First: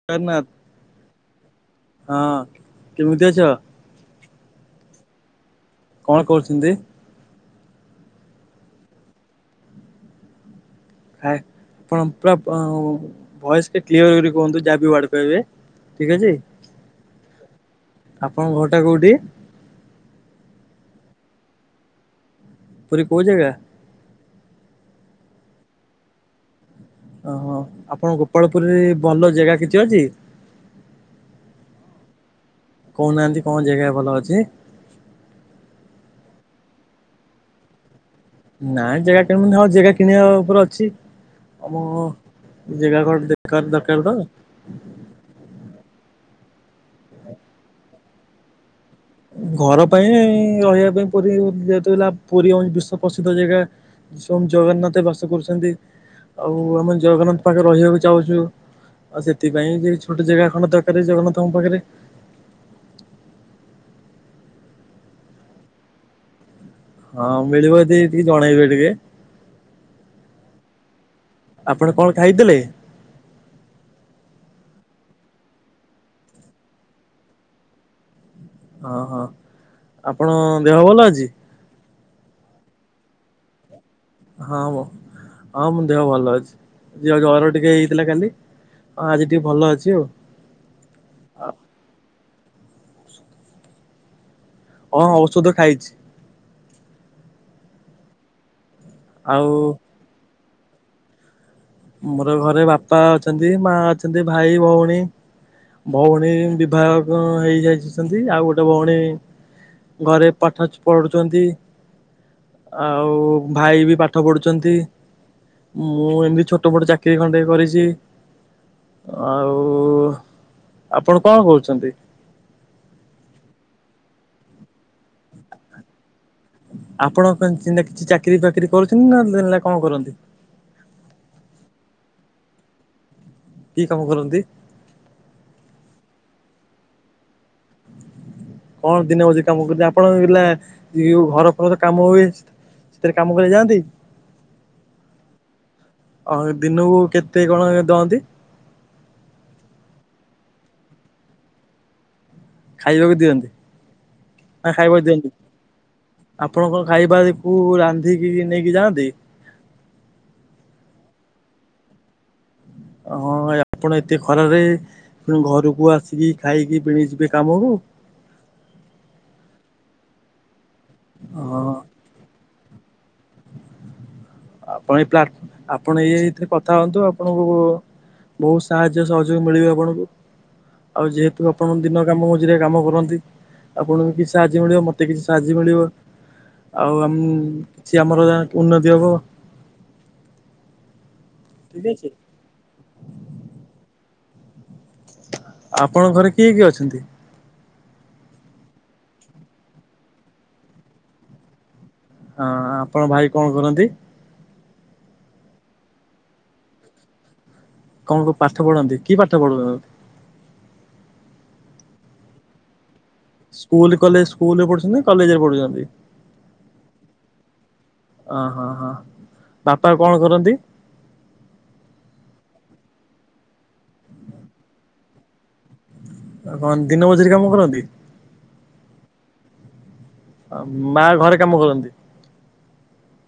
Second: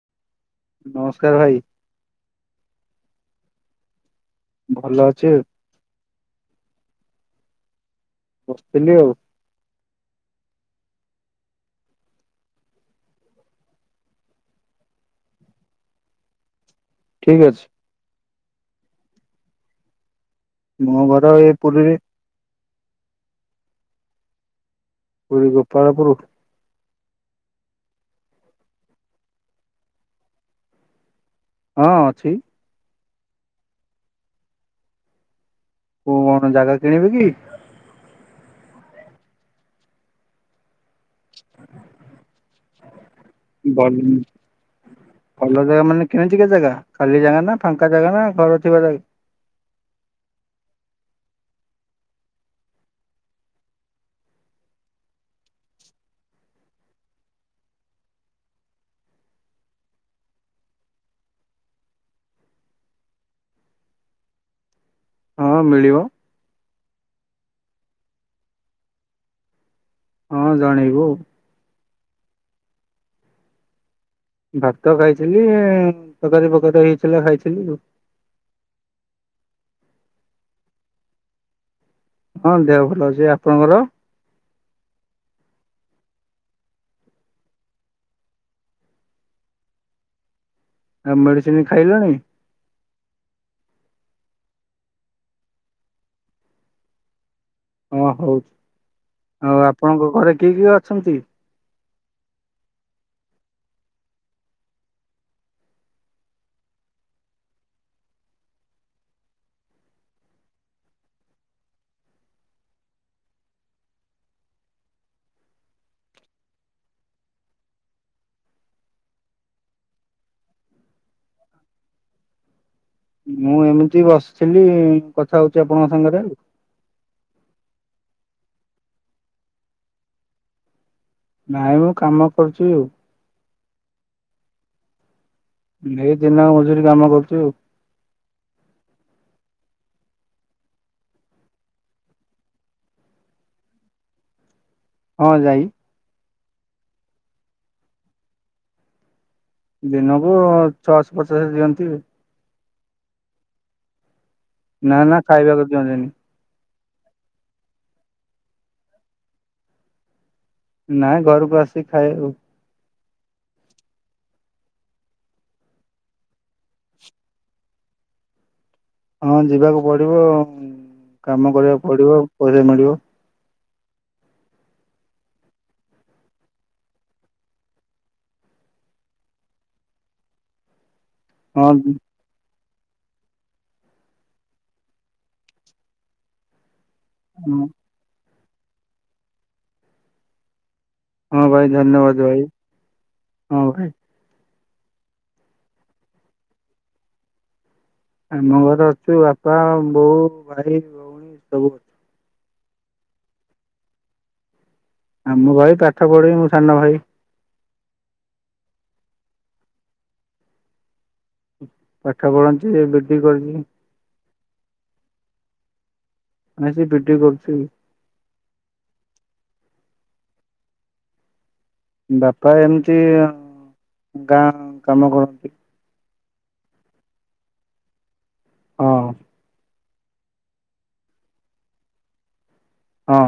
[unintelligible] ନମସ୍କାର ଭାଇ। ହଁ କେମିତି ଅଛ? ଭଲ ଅଛି। କଣ କହୁଛନ୍ତି? ବସିଥିଲି ଆଉ। ଖ ଆପଣ ପୁର ଭଏସ କ୍ର କୁହନ୍ତୁ ଯାହାବଡ କହିବେ। ଠିକ୍ ଅଛି। ଠିକ୍ ଅଛି। ଆପଣଙ୍କ ଘରଟା କୋଉଠି? ମୋ ଘର ଏଇ ପୁରୀରେ। ପୁର କହୁହଜୋଗା? ପୁରୀ ଗୋପାଳପୁର। ଓହୋ ଆପଣଙ୍କ ଗୋପାଳପୁରରେ ଭଲ ଜାଗା କିଛି ଅଛି? ହଁ ଅଛି। କହୁନାହାନ୍ତି କଣ ଜାଗା ଭଲ ଅଛି? କୁ କଣ ଜାଗା କିଣିବେ କି? ନାଇଁ ଜାଗା କିଣିବୁନ ଆଉ ଜାଗା କିଣିବା ଉପରେ ଅଛି। ଆମ ଜାଗା ଘର ଦେଖ ଭଲ ଦରକାର ତ। ଭଲ ଜାଗା ମାନେ କିଣଛି କେତେ ଜାଗା ଖାଲି ଜାଗା ନା ଫାଙ୍କା ଜାଗା ନା ଘର ଥିବା ଜାଗା। ଘର ପାଇଁ ରହିବା ପାଇଁ ପୁରୀ ଯେହତ ପୁରୀଞ୍ଜ ବିଶ୍ଵ ପ୍ରସିଦ୍ଧ ଜାଗା। ସୁ ଜଗନ୍ନାଥ ବାସ କରୁଛନ୍ତି ଆଉ ଆମେ ଜଗନ୍ନାଥ ପାଖରେ ରହିବାକୁ ଚାହୁଁଛୁ। ଆଉ ସେଥିପାଇଁ ଯ ଛୋଟ ଜାଗା ଖଣ୍ଡ ଦରକାର ଜଗନ୍ନାଥଙ୍କ ପାଖରେ। ହଁ ମିଳିବ। ହଁ ମିଳିବ ଦି ଟିକେ ଜଣେଇବେ ଟିକେ। ହଁ ଜଣେଇବୁ ଆଉ। ଆପଣ କଣ ଖାଇଥିଲେ? ଭାତ ଖାଇଥିଲି ତରକାରୀ ପକାରୀ ହେଇଥିଲା ଖାଇଥିଲି ଆଉ। ଅ ହଁ ଆପଣ ଦେହ ଭଲ ଅଛି। ହଁ ଦେହ ଭଲ ଅଛି ଆପଣଙ୍କର। ହଁ ମୋ ହଁ ମୋ ଦେହ ଭଲ ଅଛି ଯିଅ ଜର ଟିକେ ହେଇଥିଲା କାଲି ହଁ ଆଜି ଟିକେ ଭଲ ଅଛି ଆଉ ଆଉ ମେଡିସିନ ଖାଇଲଣି। ହଁ ହଁ ଔଷଧ ଖାଇଛି। ହଁ ହଉ ଆଉ ଆପଣଙ୍କ ଘରେ କିଏ କିଏ ଅଛନ୍ତି। ଆମ୍ଭ ର ଘରେ ବାପା ଅଛନ୍ତି ମା ଅଛନ୍ତି ଭାଇ ଭଉଣୀ। ଭଉଣୀ ବିଭାହ ହେଇ ଯାଇଛନ୍ତି ଆଉ ଗୋଟେ ଭଉଣୀ। ଘରେ ପାଠ ପଢୁଛନ୍ତି। ଆଉ ଭାଇ ବି ପାଠ ପଢୁଛନ୍ତି ମୁଁ ଏମତି ଛୋ ଛୋଟୋ ମୋଟ ଚାକିରି ଖଣ୍ଡେ କରିଛି। ଆଉ ଆପଣ କଣ କହୁଛନ୍ତି। ମୁଁ ଏମିତି ବସିଥିଲି କଥା ହଉଛି ଆପଣଙ୍କ ସାଙ୍ଗରେ ଆଉ। ଆପଣ କିଛି ଚାକିରି ଫକିରି କରୁଛନ୍ତି ନାେଲେ କଣ କରନ୍ତି ନାଇଁ ମ କାମ କରୁଛୁ। କି କାମ କରନ୍ତି। ଏଇ ଦିନ ମଜୁରୀ କାମ କରୁଛୁ ଆଉ। କଣ ଦିନ ମଜୁରୀ କାମ କରଛନ୍ତି ଆପଣ ହେଲା ଘର ଫର କାମ ହୁଏ। ସେଥିରେ କାମ କରି ଯାଆନ୍ତି। ହଁ ଯାଇ। ହଁ ଦିନକୁ କେତେ କଣ ଦଅନ୍ତି। ଦିନକୁ ଛଅଶ ପଚାଶ ଦିଅନ୍ତି। ଖାଇବାକୁ ଦିଅନ୍ତି ନା ନା ଖାଇବାକୁ ନା ଦିଅନ୍ତି। ଖାଇବାକୁ ଦିଅନ୍ତିନି ଆପଣଙ୍କ ଖାଇବାକୁ ରାନ୍ଧିକି ନେଇକି ଯାଆନ୍ତି। ନାଇଁ ଘରକୁ ଆସିିକି ଖାଇଏ ଆଉ। ହଁ ଆପଣ ଏତେ ଖରାରେ ଘରକୁ ଆସିକି ଖାଇକି ପଣି ଯିବେ କାମକୁ। ହଁ ଯିବାକୁ ପଡିବ କାମ ହଁ କରିବାକୁ ପଡିବ ପଇସା ମିଳିବ। ଆପଣ ଏଇ ପ୍ ଆପଣ ଏଇ ଏଇଥିରେ କଥା ହୁଅନ୍ତୁ ଆପଣଙ୍କୁ। ବହୁତ ସାହାଯ୍ୟ ସହଯୋଗ ମିଳିବ ଆପଣଙ୍କୁ ଆଉ ଯେହେତୁ ହଁ ଆପଣଙ୍କ ଦିନ କାମ ଖୁସିରେ କାମ କରନ୍ତି ଆପଣଙ୍କୁ କିଛି ସାହାଯ୍ୟ ମିଳିବ ମତେ କିଛି ସାହାଯ୍ୟ ମିଳିବ ଆଉ ଆମ ଉଁ ହଁ କିଛି ଆମର ଉନ୍ନତି ହବ। ହଁ ଭାଇ ଠିକ ଅଛି ଧନ୍ୟବାଦ ଭାଇ ହଁ ଭାଇ। ଆପଣଙ୍କ ଘରେ କିଏ କିଏ ଅଛନ୍ତି। ଆମ ଘରେ ଅଛୁ ବାପା ବୋଉ ଭାଇ ଭଉଣୀ ସବୁ ଅଛୁ। ହଁ ଆପଣଙ୍କ ଭାଇ କଣ କରନ୍ତି। ଆମ ଭାଇ ପାଠ ପଢୁଚି ମୁଁ ସାନ ଭାଇ। କଣ କ ପାଠ ପଢନ୍ତି କି ପାଠ ପଢୁ ପାଠ ପଢନ୍ତି ଇଲେ ସ୍କୁଲ କଲେ ସ୍କୁଲରେ ପଢୁଛନ୍ତି କଲେଜ ରେ ପଢୁଛନ୍ତି। ଆାଇଁ ସେ ବିଟେକ କରୁଛି। ଅ ହଁ ହଁ ବାପା କଣ କରନ୍ତି? ବାପା ଏମିତି ଗାଁ କାମ କରନ୍ତି। କଣ ଦିନ ମଜୁରୀ କାମ କରନ୍ତି। ହଁ। ଆଉ ମା ଘରେ କାମ କରନ୍ତି। ହଁ।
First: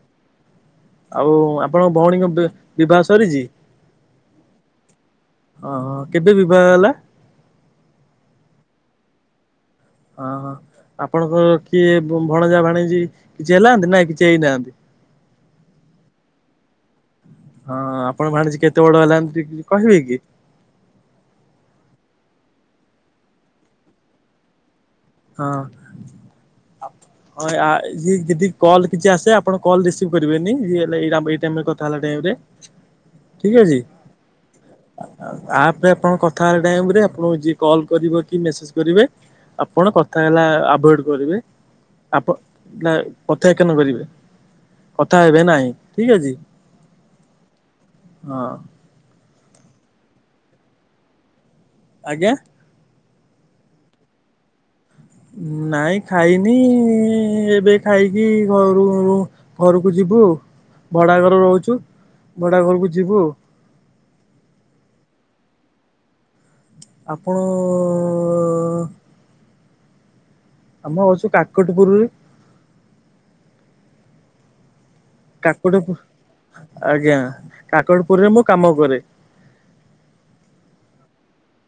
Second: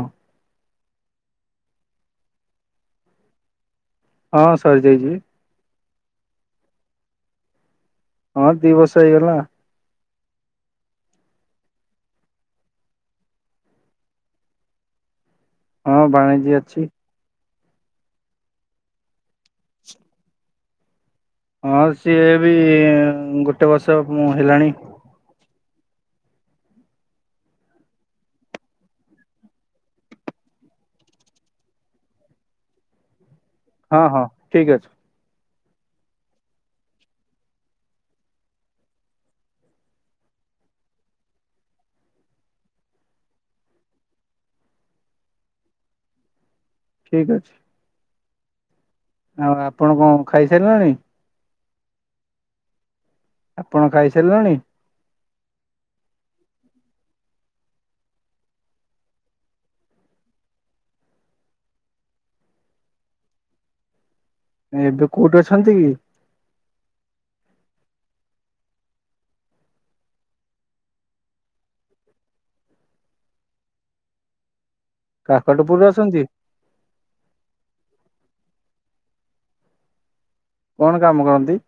ଆଉ ଆପଣଙ୍କ ଭଉଣୀଙ୍କ ବିବାହ ସରିଛି। ହଁ ସରି ଯାଇଛି। ଅ ହଁ କେବେ ବିବାହ ହେଲା। ହଁ ଦି ବର୍ଷ ହେଇଗଲା। ହଁ ହଁ ଆପଣଙ୍କ କିଏ ଭଣଜା ଭାଣିଜିୀ କିଛି ହେଲାନ୍ତି ନା କିଛି ହେଇନାହାନ୍ତି? ହଁ ଭାଣିଜୀ ଅଛି। ହଁ ଆପଣ ଭାଣିଜୀ କେତେ ବଡ ହେଲାଣି ଟି କହିବେ କି? ହଁ ସିଏ ବି ଗୋଟେ ବର୍ଷ ମୁଁ ହେଲାଣି। ହଁ। ହଁ ଆ ଯଦି କଲ୍ କିଛି ଆସେ ଆପଣ କଲ୍ ରିସିଭ୍ କରିବେନି ଯିଏ ହେ ଏଇ ଟାଇ କଥା ହେଲା ଟାଇମ୍ ରେ। ଠିକ ଅଛି। ହଁ ହଁ ଠିକ ଅଛି। ଆପ ରେ ଆପଣ କଥା ହେଲା ଟାଇମ ରେ ଆପଣ ଯିଏ କଲ୍ କରିବ କି ମେସେଜ୍ କରିବେ ପଣ କଥା ହେଲା ଆଭଏଡ କରିବେ ଆପ ନା କଥାଏକନ କରିବେ କଥା ହେବେ ନାଇଁ ଠିକ ଅଛି। ଠିକ୍ ଅଛି। ହଁ। ଆଉ ଆପଣ କଣ ଖାଇସାରିଲଣି? ଆଜ୍ଞା। ଆପଣ ଖାଇସାରିଲଣି? ନାଇଁ ଖାଇନି ଏବେ ଖାଇକି ଘରୁରୁ ଘରକୁ ଯିବୁ ଭଡା ଘର ରହୁଛୁ ଭଡା ଘରକୁ ଯିବୁ। ଏବେ କୋଉଠି ଅଛନ୍ତି କି? ଆପଣ ଅ-ଅ-ଅ ଆମ ଅଛୁ କାକଟପୁରରେ। କାକଟପୁରରେ କାକଟପୁ ଅଛନ୍ତି ଆଜ୍ଞା କାକଟପୁରରେ ମୁଁ କାମ କରେ। କଣ କାମ କରନ୍ତି?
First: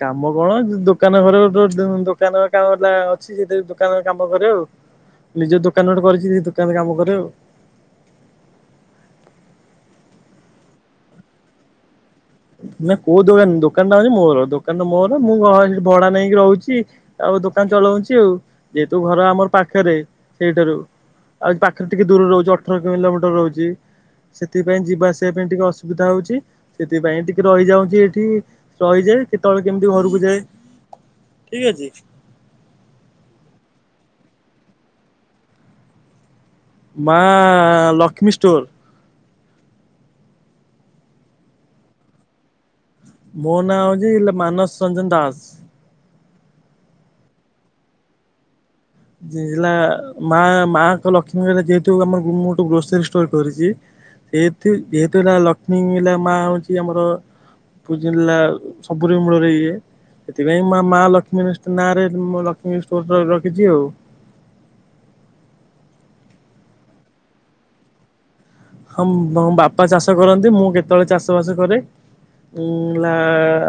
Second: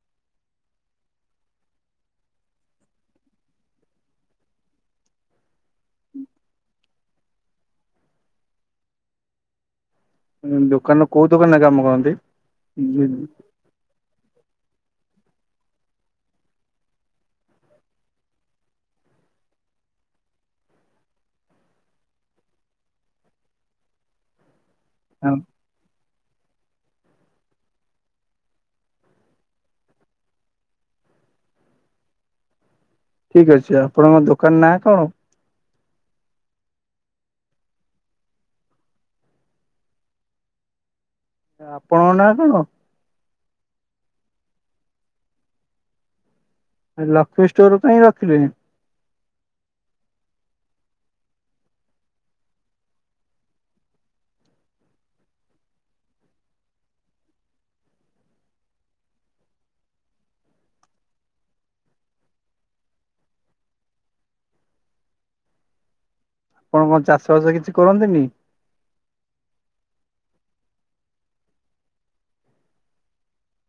କାମ କଣ ଦୋକାନ ଘର ଦୋକାନ କାମ ଅଛି ସେ ଦୋକାନ କାମ କରେ ଆଉ। ନିଜ ଦୋକାନ ଗୋଟେ କରିଛି ସେ ଦୋକାନରେ କାମ କରେ ଆଉ। ଦୋକାନ କୋଉ ଦୋକାନରେ କାମ କରନ୍ତି? ନାଁ କଉ ଦୋକାନ ଦୋ ଦୋକାନ ଟା ହଉଛି ମୋର ଦୋକାନ ଟା ମୋର ମୁଁ ଘଂ ଭଡା ନେଇକି ରହୁଛି। ଆଉ ଦୋକାନ ଚଲଉଛି ଆଉ। ଯେହେତୁ ଘର ଆମର ପାଖରେ ସେଇଠାରୁ ଆଉ ପାଖରେ ଟିକେ ଦୂର ରହୁଛି ଅଠର କିଲୋମିଟର ରହୁଛି ସେଥିପାଇଁ ଯି ଯିବା ଆସିବା ପାଇଁ ଟିକେ ଅସୁବିଧା ହଉଛି। ସେଥିପାଇଁ ଟିକେ ରହିଯାଉଛି ଏଠି ରହିଯାଏ କେତେବେଳେ କେମିତି ଘରକୁ ଯାଏ। ଠିକ୍ ଅଛି। ଠିକ୍ ଅଛି ଆପଣଙ୍କ ଦୋକାନ ନାଁ କଣ? ମା ଲକ୍ଷ୍ମୀ ଷ୍ଟୋର। ଆପଣଙ୍କ ନାଁ କଣ? ମୋ ନାଁ ହଉଛି ମାନସ ରଞ୍ଜନ ଦାସ। ଲକ୍ଷ୍ମୀ ଷ୍ଟୋର କାଇଁ ରଖିଲେ? ହେଲା ମା ମାଆଙ୍କ ଲକ୍ଷ୍ମୀଲା ଯେହେତୁ ଆମର ମୁଁ ଗୋଟେ ଗ୍ରୋସରୀ ଷ୍ଟୋର କରିଛି ଯେତୁ ଯେହେତୁ ହେଲା ଲକ୍ଷ୍ମୀ ମା ହଉଛି ଆମର ପୁଜିଲା ସବୁରି ମୂଳରେ ଇଏ ସେଥିପାଇଁ ମା ମା ଲକ୍ଷ୍ମୀ ନାଁରେ ମୋ ଲକ୍ଷ୍ମୀ ଷ୍ଟୋର ରଖିଛି ଆଉ। କଣ କଣ ଚାଷବାସ କିଛି କରନ୍ତିନି? ହଁ ମୋ ବାପା ଚାଷ କରନ୍ତି। ମୁଁ କେତେବେଳେ ଚାଷ ବାସ କରେ। ଉଁ ଲା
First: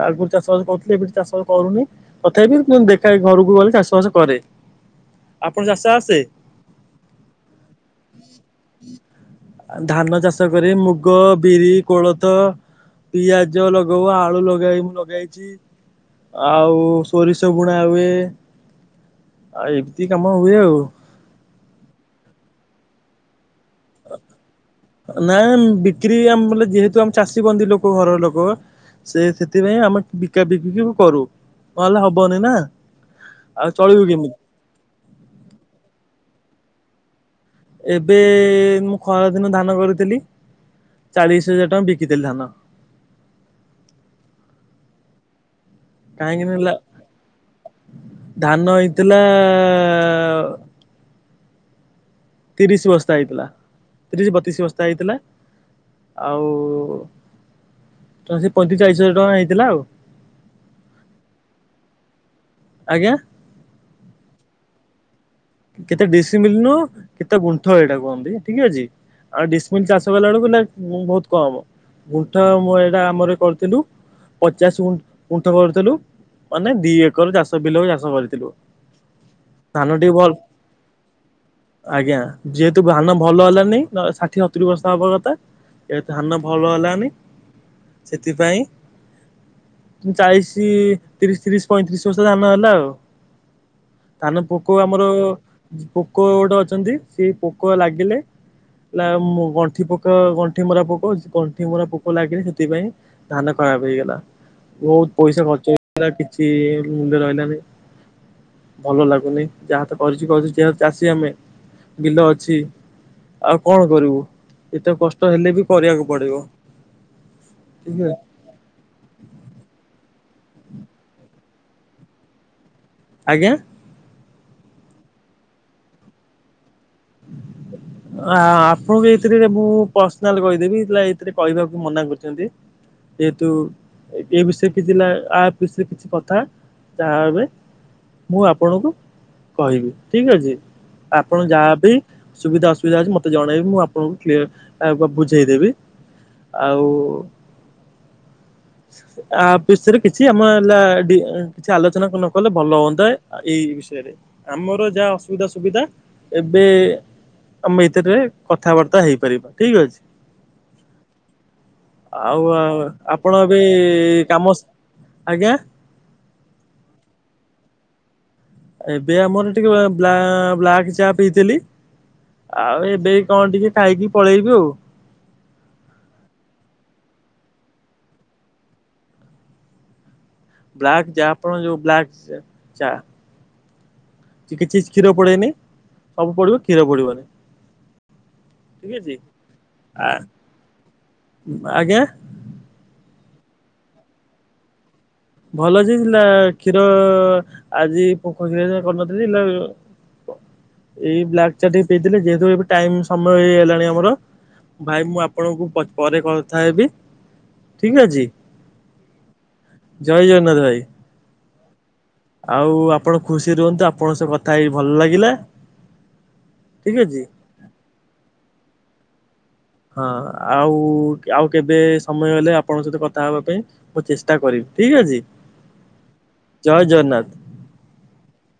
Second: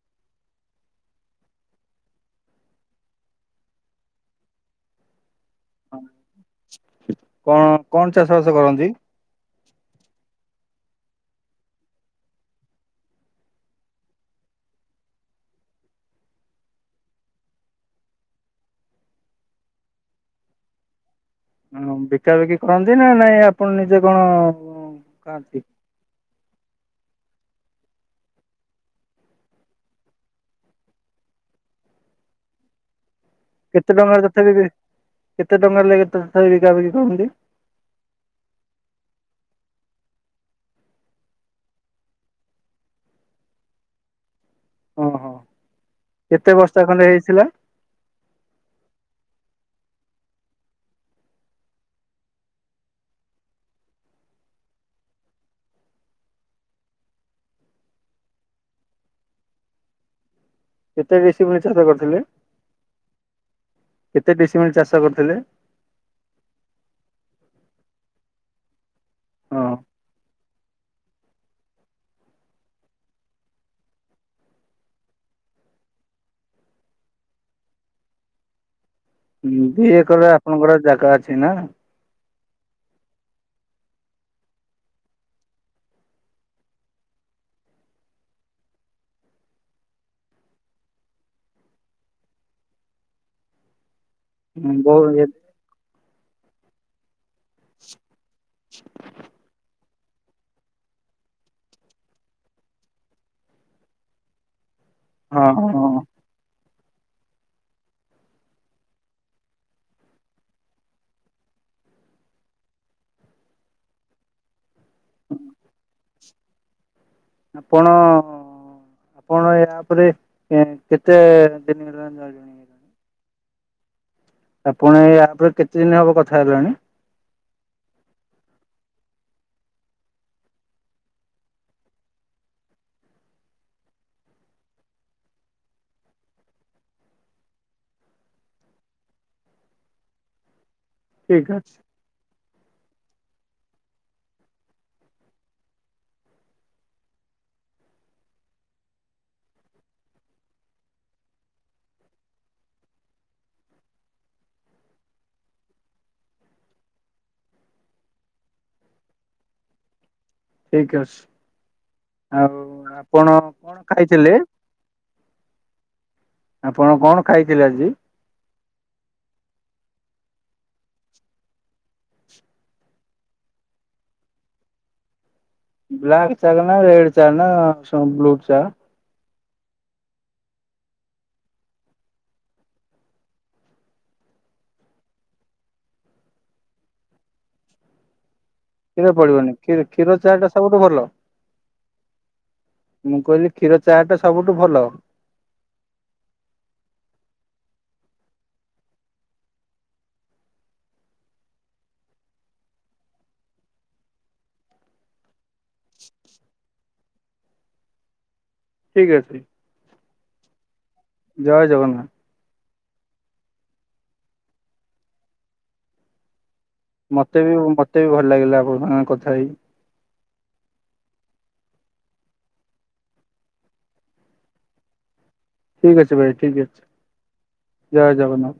ଆଗୁରୁ ଚାଷ ବାସ କରୁଥିଲେ ଏବେ ଚାଷ କରୁନି। ତଥାପି ଦେଖା ଘରକୁ ଗଲେ ଚାଷ ବାସ କରେ। ଆପଣ ଚାଷ ଆସେ? କଣ କଣ ଚାଷ ବାସ କରନ୍ତି? ଧାନ ଚାଷ କରି ମୁଗ, ବିରି, କୋଳଥ ପିଆଜ ଲଗାଉ ଆଳୁ ଲଗେଇ ମୁଁ ଲଗେଇଛି। ଆଉ ସୋରିଷ ବୁଣା ହୁଏ। ଆଉ ଏମିତି କାମ ହୁଏ ଆଉ। ହ ବିକା ବିକି କରନ୍ତି ନା ନାଇଁ? ନିଜେ କଣ ନାଇ ଖାଆନ୍ତି ବିକ୍ରି ଆମେ ବ ଯେହେତୁ, ଆମ ଚାଷୀ ବନ୍ଦୀ ଲୋକ ଘରର ଲୋକ - ସେ ସେଥିପାଇଁ ଆମେ ବିକା ବିକିକି କରୁ। ନହେଲେ ହବନି ନା - କେତେ ଟଙ୍କାର ତଥାପି କେତେ ଟଙ୍କା ଲାଗ କେତେ ତଥାପ ବିକା ବିକି କରନ୍ତି? ଏବେ ମୁଁ ଖରା ଦିନ ଧାନ କରିଥିଲି। ଚାଳିଶ ହଜାର ଟଙ୍କା ବିକିଥିଲି ଧାନ। ଓଁ ହଁ [inaudible] କାହିଁକି ନା ହେଲା ଧାନ ହେଇଥିଲା - ତିରିଶ ବସ୍ତା ହେଇଥିଲା ତିରିଶ ବତିଶ ବସ୍ତା ହେଇଥିଲା। ଆଉ ତ ସେ ପଇଁତିରିଶ ଚାଳିଶ ହଜାର ଟଙ୍କା ହେଇଥିଲା ଆଉ। କେତେ ଡିସିିମିଲି ଚାଷ କରିଥିଲେ? ଆଜ୍ଞା କେତେ ଡିସିମିଲି ଚାଷ କରିଥିଲେ? କେତେ ଡିସିିମିଲି ନୁଅ କେତେ ଗୁଣ୍ଠ ଏଇଟା କୁହନ୍ତି? ଠିକ୍ ଅଛି। ଆଉ ହଁ ଡିସମିଲ୍ ଚାଷ କଲା ବେଳକୁ ନା ବହୁତ କମ୍। ଗୁଣ୍ଠ ମୁଁ ଏଇଟା ଆମର କରିଥିଲୁ। ପଚାଶ ଗୁ ଗୁଣ୍ଠ କରିଥିଲୁ। ମାନେ ଦି ଏକର ଚାଷ ବିଲକୁ ଚାଷ କରିଥିଲୁ। ହଁ ଧାନ ଦି ଟିକେ ଏକର ଭଲ ଆପଣଙ୍କର ଜାଗା ଅଛି ନା। ଆଜ୍ଞା ଯେହେତୁ ଧାନ ଭଲ ହେଲାନି ଷାଠିଏ ସତୁରି ବସ୍ତା ହବା କଥା। ଏବେ ଧାନ ଭଲ ହେଲାନି ସେଥିପାଇଁ। ଚାଳିଶ ତିରିଶ ତିରିଶ ପଇଁତିରିଶ ବସ୍ତା ଧାନ ହେଲା ଆଉ। ଧାନ ପୋକ ବହୁ ଆମର ପୋକ ଗୋଟେ ଅଛନ୍ତି। ସେଇ ପୋକ ଲାଗିଲେ ନାଁ ମୁଁ ଗଣ୍ଠି ପୋକ। ପୋକ ଗଣ୍ଠି ମରା ପୋକ ଗଣ୍ଠି ମରା ପୋକ ଲାଗିଲେ ସେଥିପାଇଁ ଧାନ ଖରାପ ହେଇଗଲା। ବହୁତ ପଇସା ହଁ ଖର୍ଚ୍ଚ ହଁ ହେଇଥିଲା। କି- କିଛି ମୁଲ୍ୟ ରହିଲାନି ଭଲ ଲାଗୁନି ଯାହା ତ କରିଛି। ଚାଷୀ ଆମେ। ବିଲ ଅଛି। ଆଉ କଣ କରିବୁ? ଏତେ କଷ୍ଟ ହେଲେ ବି କରିବାକୁ ପଡିବ। ଆପଣ ଠିକ ଅଛି ଆପଣ ୟାପରେ କେତେ? ସେ। [inaudible] [unintelligible] ଆଜ୍ଞା। ଆପଣ ୟାପରେ କେତେ ଦିନ ହେବ କଥା ହେଲଣି? [inaudible] [unintelligible] ଆପଣଙ୍କୁ ଏଇଥିରେ ମୁଁ ପର୍ସନାଲ କହିଦେବି ଏଥିରେ କହିବାକୁ ମନା କରିଛନ୍ତି। ଯେହେତୁ ଏ ବିଷୟରେ କିଛି ନା ଆପ ବିଷୟରେ କିଛି କଥା। ତା ଏବେ ମୁଁ ଆପଣଙ୍କୁ କହିବି। ଠିକ୍ ଅଛି। ଆପଣ ଠିକ ଅଛି ଯାହା। ସୁବିଧା ଅସୁବିଧା ଅଛି ମତେ ଜଣେଇବି। ମୁଁ ଆପଣଙ୍କୁ କ୍ଲିୟର ବୁ ବୁଝେଇଦେବି। ଆଉ। ଆ ବିଷୟରେ କିଛି ଆମର ହେ କିଛି ଆଲୋଚନା ନ କଲେ ଭଲ ହୁଅନ୍ତା ଏଇ ବିଷୟରେ ଆମର ଯାହା ଅସୁବିଧା ସୁବିଧା- ଏବେ ଆମେ ଭିତରେ କଥାବାର୍ତ୍ତା ହେଇପାରିବା ଠିକ ଅଛି। ଠିକ୍ ଅଛି। ଆଉ ଆପଣ ଏବେ କାମ ଆଜ୍ଞା। ଆପଣ କଣ ଖାଇଥିଲେ ଆଜି? ଏବେ ଆମର ଟିକି ବ୍ଲାକ୍ ଚା ପିଇଥିଲି। ଆଉ ଏବେ କଣ ଟିକେ ଖାଇକି ପଳେଇବି ଆଉ। ବ୍ଲାକ୍ ଚା ନା ରେଡ ଚ ନା ବ୍ଲୁ ଚା? ବ୍ଲାକ୍ ଚା। ଆପଣ ଯୋଉ ବ୍ଲାକ୍ ଚା। କିଛି କ୍ଷୀର ପଡେନି। ସବୁ ପଡିବ କ୍ଷୀର ପଡିବନି। ଠିକ୍ କ୍ଷୀର ଅଛି। ପଡିବନି କ୍ଷୀ ଆ କ୍ଷୀର ଚାହା ଟା ସବୁଠୁ ଭଲ। ଆଜ୍ଞା ମୁଁ କଇଲି କ୍ଷୀର ଚାହା ଟା ସବୁଠୁ ଭଲ। ଭଲ ସେ ଦେଇ-କ୍ଷୀର ଆଜି ପୋ କ୍ଷୀର କରିନଥିଲି। ଏଇ ବ୍ଲାକ୍ ଚା ଟିକେ ପିଇଥିଲି। ଯେହେତୁ ଏବେ ଟାଇମ୍ ସମୟ ହେଇଗଲାଣି ଆମର। ଭାଇ ମୁଁ ଆପଣଙ୍କୁ ପରେ କଥା ହେବି। ଠିକ୍ ଅଛି। ଠିକ୍ ଅଛି। ଜୟ ଜଗନ୍ନାଥ ଭାଇ। ଜୟ ଜଗନ୍ନାଥ। ଆଉ ଆପଣ ଖୁସି ରୁହନ୍ତୁ। ଆପଣଙ୍କ ସଅ କଥା ହେଇ ଭଲ ଲାଗିଲା। ଠିକ ଅଛି ମତେ ବି ମତେ ବି ଭଲ ଲାଗିଲା ଆପଣ ସା କଥା ହେଇକି। ହଁ ଆଉ ଆଉ କେବେ ସମୟ ହେଲେ ଆପଣଙ୍କ ସହିତ କଥା ହେବା ପାଇଁ ମୁଁ ଚେଷ୍ଟା କରିିବି। ଠିକ୍ ଅଛି। ଠିକ୍ ଅଛି ଭାଇ। ଠିକ୍ ଜୟ ଅଛି। ଜଗନ୍ନାଥ। ଜୟ ଜଗନ୍ନାଥ।